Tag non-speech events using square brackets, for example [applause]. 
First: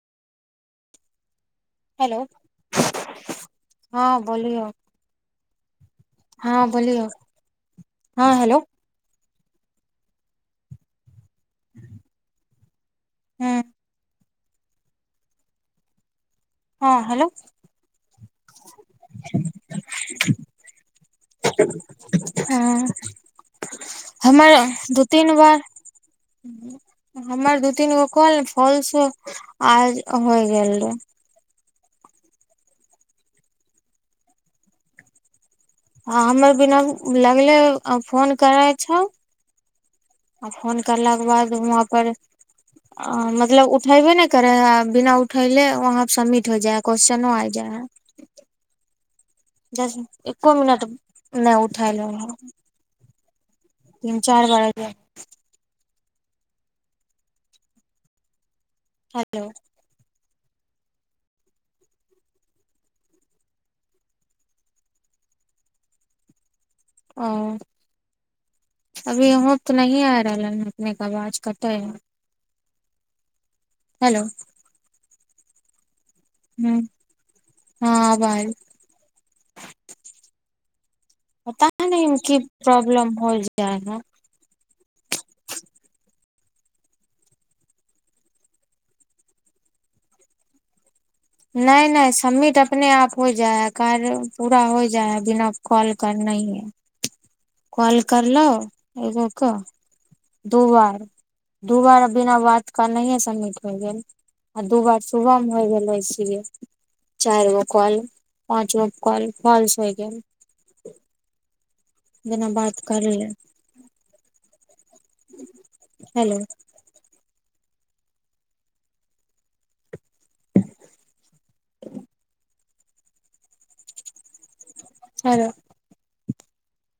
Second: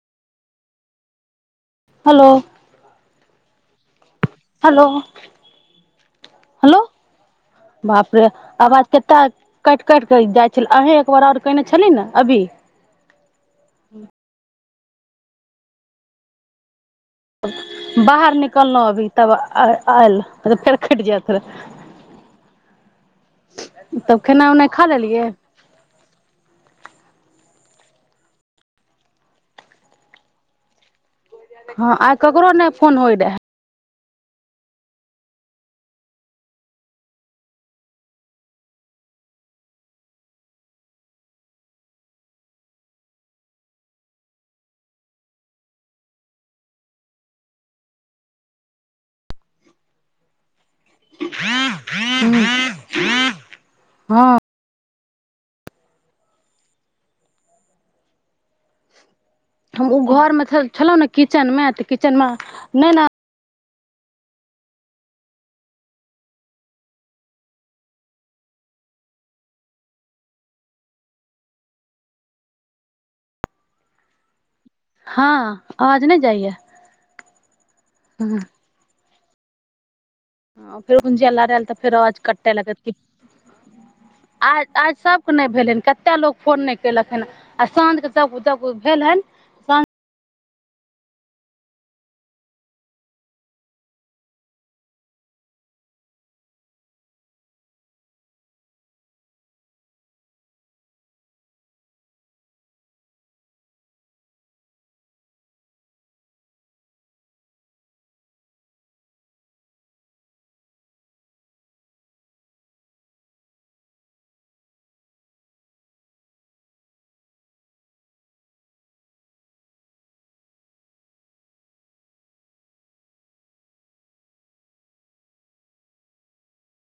hello हँ बोलियो hello hello बापरे हँ हेलो आवाज कतेक कट कट कर जाइ छल अही एक बार आर कने छली ने अभी ह हँ हेलो बाहर निकललहुँ अभी तब आयल तऽ फेर कटि जायत ह तब खेनाइ हमर उनाइ खा दू लेलियै तीन बार हमर दू तीन गो काल फॉल्स आज होइ गेल रह हँ आइ ककरो नहि फोन होय रहए हँ हमर बिना लगले फोन करै छौ आ फोन करलाके बाद वहाँ पर मतलब उठैबो नहि करे है बिना उठैले वहां सबमिट हो जाइ है क्वेश्चनो आ जाय है दस एको मिनट नहि उठायलौं ह [inaudible] तीन हँ चार बार आइजा [inaudible] हेलो हम ओइ घरमे छलहुँ ने किचेनमे तऽ किचेनमे नई ने ओ अभीयो तऽ नहिंये आय रहल ल अपने क आवाज कटैहय हलो हँ आवाज नई हूं हँ आब आयल फेर उंजिया लारल पता तऽ फेर नहि आाज की कटे लगत प्रॉब्लम हो जाइ है आज आज सभकेँ नहि भेलैन कतेक लोक फोन नहि कयलक हन आ साँझके सभ जब भेल हन साँझ नई नई सबमिट अपने आप होई जाय हैय कार्य पूरा हो जाइ है बिना कॉल करनैहे कॉल करलो एगोक क दू बार दू बार बिना बात करनहीये सबमिट होय गेल आ दू बार सुबहमे होय गेल चारगो काॅल पाँचगो कॉल फॉल्स होइ गेल जेना बात कर ले हेलो हैलो